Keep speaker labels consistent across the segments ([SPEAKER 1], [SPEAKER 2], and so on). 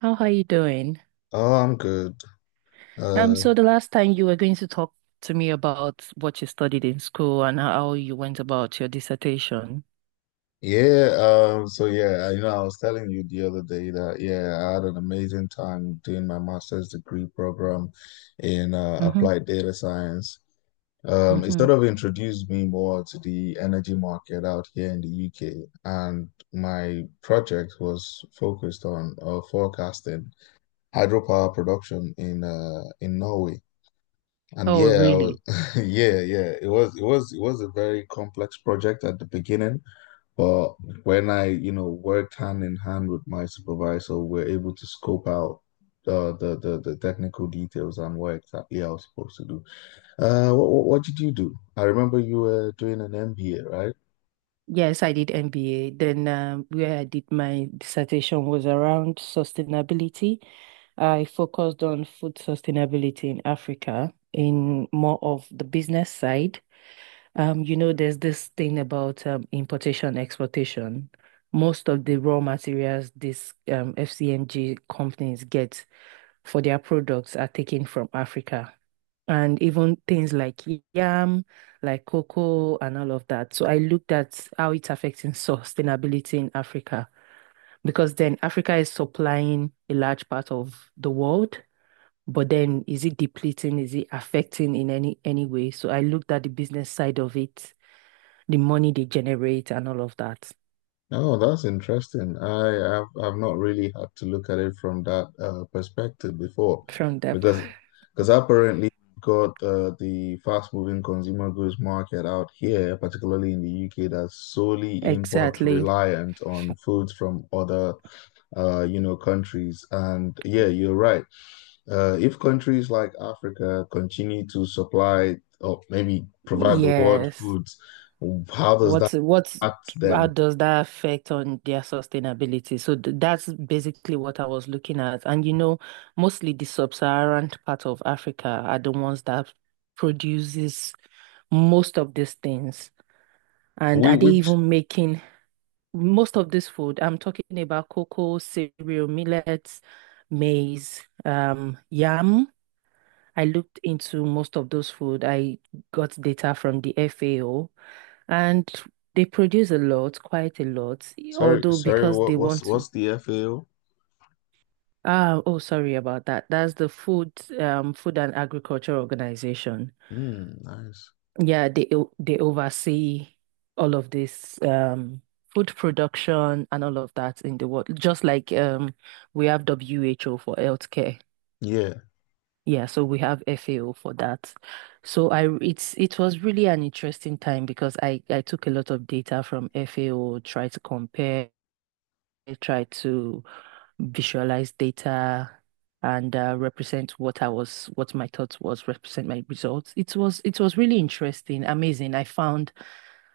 [SPEAKER 1] How are you doing?
[SPEAKER 2] Oh, I'm good.
[SPEAKER 1] Um,
[SPEAKER 2] Uh,
[SPEAKER 1] so the last time you were going to talk to me about what you studied in school and how you went about your dissertation.
[SPEAKER 2] yeah, I was telling you the other day that yeah, I had an amazing time doing my master's degree program in
[SPEAKER 1] Mm-hmm.
[SPEAKER 2] applied data science. It
[SPEAKER 1] Mm-hmm.
[SPEAKER 2] sort of introduced me more to the energy market out here in the UK, and my project was focused on forecasting hydropower production in Norway. And
[SPEAKER 1] Oh,
[SPEAKER 2] yeah, I
[SPEAKER 1] really?
[SPEAKER 2] was, yeah, it was a very complex project at the beginning. But when I, you know, worked hand in hand with my supervisor, we're able to scope out the the technical details and what exactly I was supposed to do. What did you do? I remember you were doing an MBA, right?
[SPEAKER 1] Yes, I did MBA. Then where I did my dissertation was around sustainability. I focused on food sustainability in Africa in more of the business side. There's this thing about importation, exportation. Most of the raw materials these FCMG companies get for their products are taken from Africa. And even things like yam, like cocoa, and all of that. So I looked at how it's affecting sustainability in Africa because then Africa is supplying a large part of the world, but then is it depleting? Is it affecting in any way? So I looked at the business side of it, the money they generate and all of that
[SPEAKER 2] Oh, that's interesting. I've not really had to look at it from that perspective before,
[SPEAKER 1] from them.
[SPEAKER 2] because because apparently we've got the fast-moving consumer goods market out here, particularly in the UK, that's solely import
[SPEAKER 1] Exactly.
[SPEAKER 2] reliant on foods from other you know countries. And yeah, you're right. If countries like Africa continue to supply or maybe provide the world
[SPEAKER 1] Yes.
[SPEAKER 2] foods, how does that
[SPEAKER 1] What's
[SPEAKER 2] impact
[SPEAKER 1] how
[SPEAKER 2] them?
[SPEAKER 1] does that affect on their sustainability? So th that's basically what I was looking at. And you know, mostly the sub-Saharan part of Africa are the ones that produces most of these things. And
[SPEAKER 2] We,
[SPEAKER 1] are they
[SPEAKER 2] which
[SPEAKER 1] even making most of this food? I'm talking about cocoa, cereal, millets, maize, yam. I looked into most of those food. I got data from the FAO, and they produce a lot, quite a lot,
[SPEAKER 2] Sorry,
[SPEAKER 1] although
[SPEAKER 2] sorry,
[SPEAKER 1] because they want to.
[SPEAKER 2] what's the FAO?
[SPEAKER 1] Ah, oh, sorry about that. That's the Food, Food and Agriculture Organization.
[SPEAKER 2] Mm, nice.
[SPEAKER 1] Yeah, they oversee all of this, food production and all of that in the world. Just like we have WHO for healthcare.
[SPEAKER 2] Yeah.
[SPEAKER 1] Yeah, so we have FAO for that. So I r- it's it was really an interesting time because I took a lot of data from FAO, tried to compare, tried to visualize data and represent what I was what my thoughts was, represent my results. It was really interesting, amazing. I found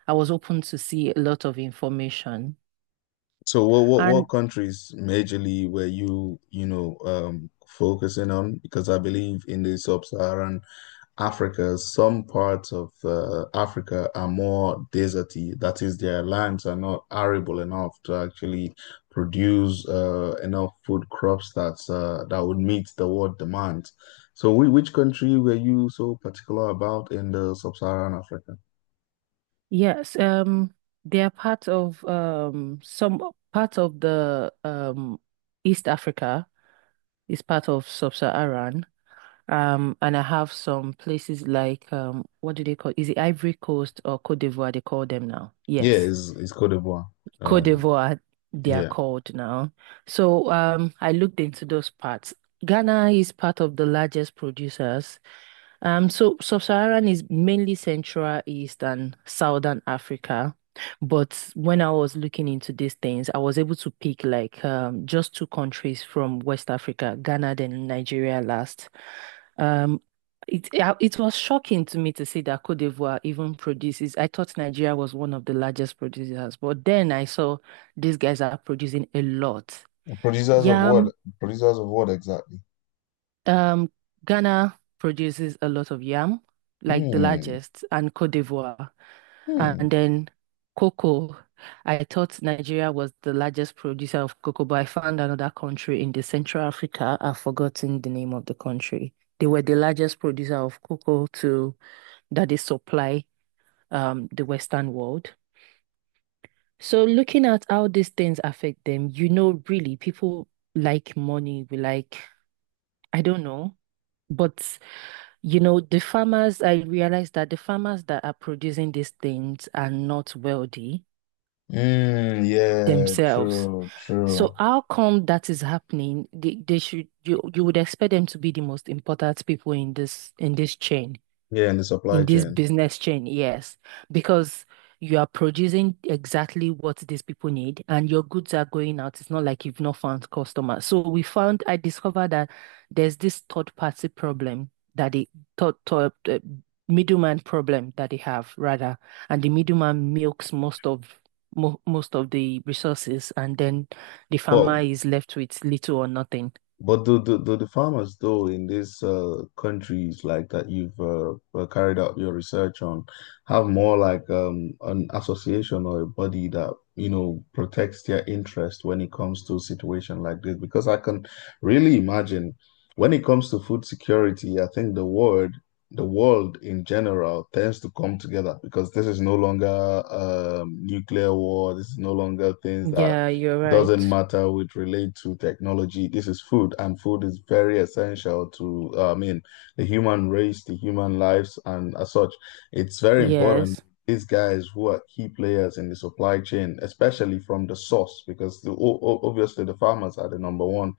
[SPEAKER 1] I was open to see a lot of information.
[SPEAKER 2] So what
[SPEAKER 1] And
[SPEAKER 2] countries majorly were you, you know, focusing on? Because I believe in the sub-Saharan Africa, some parts of Africa are more deserty. That is, their lands are not arable enough to actually produce enough food crops that would meet the world demand. So which country were you so particular about in the sub-Saharan Africa?
[SPEAKER 1] yes, they are part of some part of the East Africa is part of Sub-Saharan. And I have some places like what do they call? Is it Ivory Coast or Côte d'Ivoire? They call them now.
[SPEAKER 2] Yeah,
[SPEAKER 1] Yes,
[SPEAKER 2] it's Côte d'Ivoire. Uh,
[SPEAKER 1] Côte d'Ivoire. They are
[SPEAKER 2] yeah.
[SPEAKER 1] called now. So I looked into those parts. Ghana is part of the largest producers. So Sub-Saharan is mainly Central, East, and Southern Africa. But when I was looking into these things, I was able to pick like just two countries from West Africa, Ghana, then Nigeria last. Um, it was shocking to me to see that Côte d'Ivoire even produces. I thought Nigeria was one of the largest producers, but then I saw these guys are producing a lot.
[SPEAKER 2] Producers of what?
[SPEAKER 1] Yam,
[SPEAKER 2] Producers of what exactly?
[SPEAKER 1] um, Ghana produces a lot of yam, like the
[SPEAKER 2] Hmm.
[SPEAKER 1] largest, and Côte d'Ivoire, and
[SPEAKER 2] Hmm.
[SPEAKER 1] then cocoa. I thought Nigeria was the largest producer of cocoa, but I found another country in the Central Africa. I've forgotten the name of the country. They were the largest producer of cocoa to that they supply the Western world. So looking at how these things affect them, you know, really people like money, we like, I don't know. But you know, the farmers, I realize that the farmers that are producing these things are not wealthy
[SPEAKER 2] Mm, yeah,
[SPEAKER 1] themselves.
[SPEAKER 2] true, true.
[SPEAKER 1] So how come that is happening? They should, you would expect them to be the most important people in this chain.
[SPEAKER 2] Yeah, in the supply
[SPEAKER 1] In this
[SPEAKER 2] chain.
[SPEAKER 1] business chain, yes, because you are producing exactly what these people need and your goods are going out. It's not like you've not found customers. So we found, I discovered that there's this third party problem that the third, third, uh, middleman problem that they have rather, and the middleman milks most of the resources, and then the
[SPEAKER 2] But
[SPEAKER 1] farmer is left with little or nothing.
[SPEAKER 2] But do the farmers though in these countries like that you've carried out your research on have more like an association or a body that you know protects their interest when it comes to a situation like this? Because I can really imagine when it comes to food security, I think the world in general tends to come together because this is no longer nuclear war. This is no longer things that
[SPEAKER 1] Yeah, you're
[SPEAKER 2] doesn't
[SPEAKER 1] right.
[SPEAKER 2] matter which relate to technology. This is food, and food is very essential to, I mean, the human race, the human lives, and as such, it's very important.
[SPEAKER 1] Yes,
[SPEAKER 2] These guys who are key players in the supply chain, especially from the source, because obviously the farmers are the number one,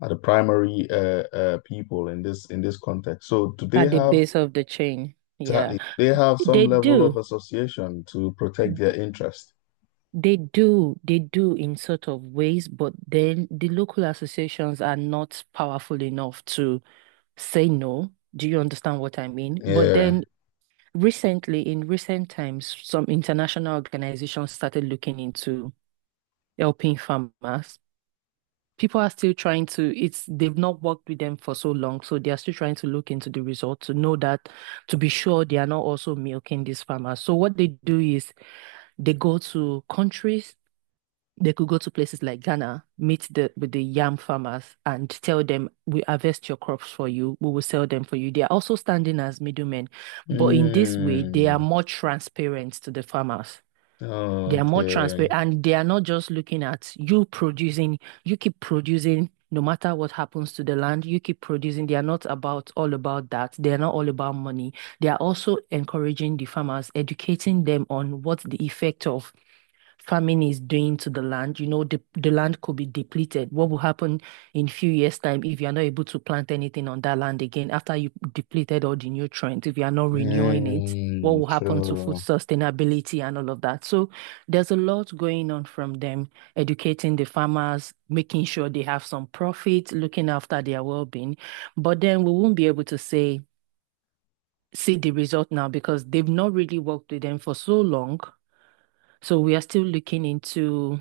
[SPEAKER 2] are the primary people in this context. So do they
[SPEAKER 1] at the
[SPEAKER 2] have
[SPEAKER 1] base of the chain.
[SPEAKER 2] exactly?
[SPEAKER 1] Yeah.
[SPEAKER 2] do They have some
[SPEAKER 1] They
[SPEAKER 2] level of
[SPEAKER 1] do,
[SPEAKER 2] association to protect their interest.
[SPEAKER 1] they do in sort of ways, but then the local associations are not powerful enough to say no. Do you understand what I mean? But
[SPEAKER 2] Yeah.
[SPEAKER 1] then recently, in recent times, some international organizations started looking into helping farmers. People are still trying to, it's they've not worked with them for so long, so they are still trying to look into the results to know that, to be sure they are not also milking these farmers. So what they do is they go to countries. They could go to places like Ghana, meet the with the yam farmers and tell them, we harvest your crops for you, we will sell them for you. They are also standing as middlemen, but in this way, they are
[SPEAKER 2] Hmm.
[SPEAKER 1] more transparent to the farmers.
[SPEAKER 2] Oh,
[SPEAKER 1] They are more
[SPEAKER 2] okay.
[SPEAKER 1] transparent and they are not just looking at you producing, you keep producing no matter what happens to the land, you keep producing. They are not about all about that. They are not all about money. They are also encouraging the farmers, educating them on what the effect of farming is doing to the land. You know, the land could be depleted. What will happen in a few years' time if you are not able to plant anything on that land again after you depleted all the nutrients, if you are not renewing it? What
[SPEAKER 2] Mm,
[SPEAKER 1] will happen to food
[SPEAKER 2] true.
[SPEAKER 1] sustainability and all of that? So there's a lot going on from them, educating the farmers, making sure they have some profit, looking after their well-being. But then we won't be able to say, see the result now because they've not really worked with them for so long. So we are still looking into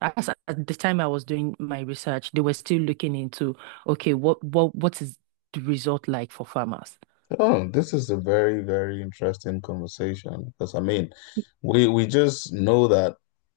[SPEAKER 1] as at the time I was doing my research, they were still looking into, okay, what is the result like for farmers?
[SPEAKER 2] Oh, this is a very, very interesting conversation because I mean, we just know that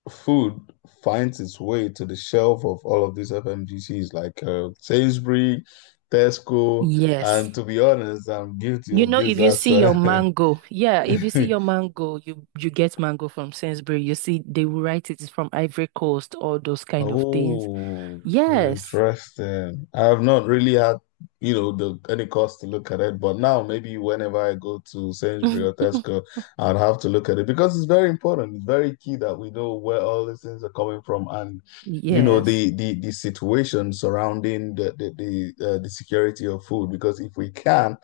[SPEAKER 2] food finds its way to the shelf of all of these FMGCs like Sainsbury, Tesco,
[SPEAKER 1] Yes.
[SPEAKER 2] and to be honest, I'm guilty
[SPEAKER 1] You
[SPEAKER 2] of
[SPEAKER 1] know,
[SPEAKER 2] this
[SPEAKER 1] if you
[SPEAKER 2] as
[SPEAKER 1] see your mango, yeah, if you see your mango, you get mango from Sainsbury. You see, they will write it is from Ivory Coast, all those kind of things.
[SPEAKER 2] Oh,
[SPEAKER 1] Yes.
[SPEAKER 2] interesting. I have not really had, you know, the any cause to look at it, but now maybe whenever I go to Sainsbury or Tesco, I'd have to look at it because it's very important. It's very key that we know where all these things are coming from and, you know,
[SPEAKER 1] Yes.
[SPEAKER 2] the the situation surrounding the the security of food. Because if we can,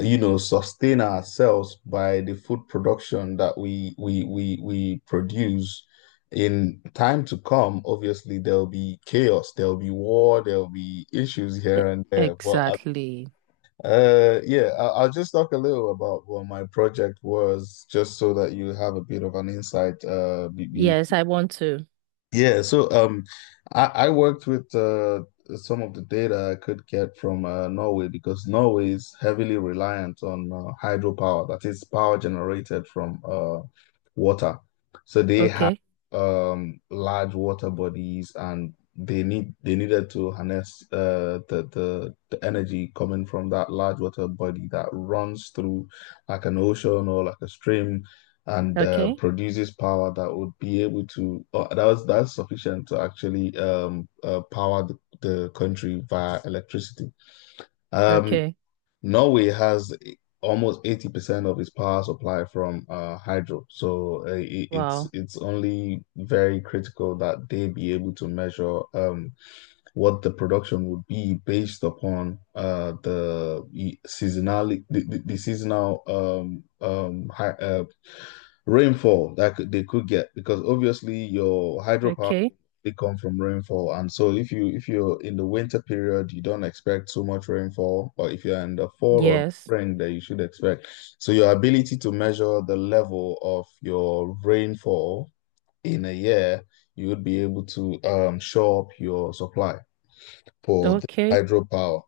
[SPEAKER 2] you know, sustain ourselves by the food production that we produce. In time to come, obviously there'll be chaos, there'll be war, there'll be issues here
[SPEAKER 1] E-
[SPEAKER 2] and there. But uh,
[SPEAKER 1] Exactly.
[SPEAKER 2] uh, yeah, I'll just talk a little about what my project was, just so that you have a bit of an insight
[SPEAKER 1] Yes, I want to.
[SPEAKER 2] yeah, so I worked with some of the data I could get from Norway because Norway is heavily reliant on hydropower, that is power generated from water. So they have
[SPEAKER 1] Okay.
[SPEAKER 2] large water bodies, and they needed to harness the energy coming from that large water body that runs through like an ocean or like a stream and
[SPEAKER 1] Okay.
[SPEAKER 2] produces power that would be able to that's sufficient to actually power the country via electricity. Um,
[SPEAKER 1] Okay.
[SPEAKER 2] Norway has almost 80% of its power supply from hydro, so
[SPEAKER 1] Wow.
[SPEAKER 2] it's only very critical that they be able to measure what the production would be based upon the seasonality the seasonal rainfall they could get because obviously your hydropower
[SPEAKER 1] Okay.
[SPEAKER 2] they come from rainfall, and so if you if you're in the winter period you don't expect so much rainfall, or if you're in the fall or
[SPEAKER 1] Yes.
[SPEAKER 2] spring that you should expect. So your ability to measure the level of your rainfall in a year, you would be able to shore up your supply for the
[SPEAKER 1] Okay.
[SPEAKER 2] hydropower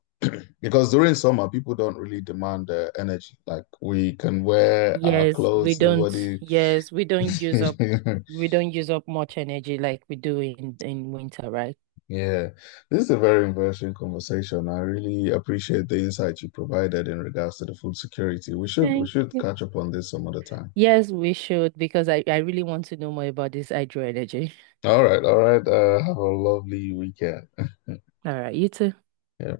[SPEAKER 2] because during summer people don't really demand energy, like we can wear our
[SPEAKER 1] Yes, we
[SPEAKER 2] clothes,
[SPEAKER 1] don't.
[SPEAKER 2] nobody
[SPEAKER 1] Yes, we don't use up we don't use up much energy like we do in winter, right?
[SPEAKER 2] Yeah, this is a very interesting conversation. I really appreciate the insight you provided in regards to the food security. We
[SPEAKER 1] Thank
[SPEAKER 2] should
[SPEAKER 1] you.
[SPEAKER 2] catch up on this some other time.
[SPEAKER 1] Yes, we should because I really want to know more about this hydro energy.
[SPEAKER 2] All right, all right. Have a lovely weekend.
[SPEAKER 1] All right, you too.
[SPEAKER 2] Yeah.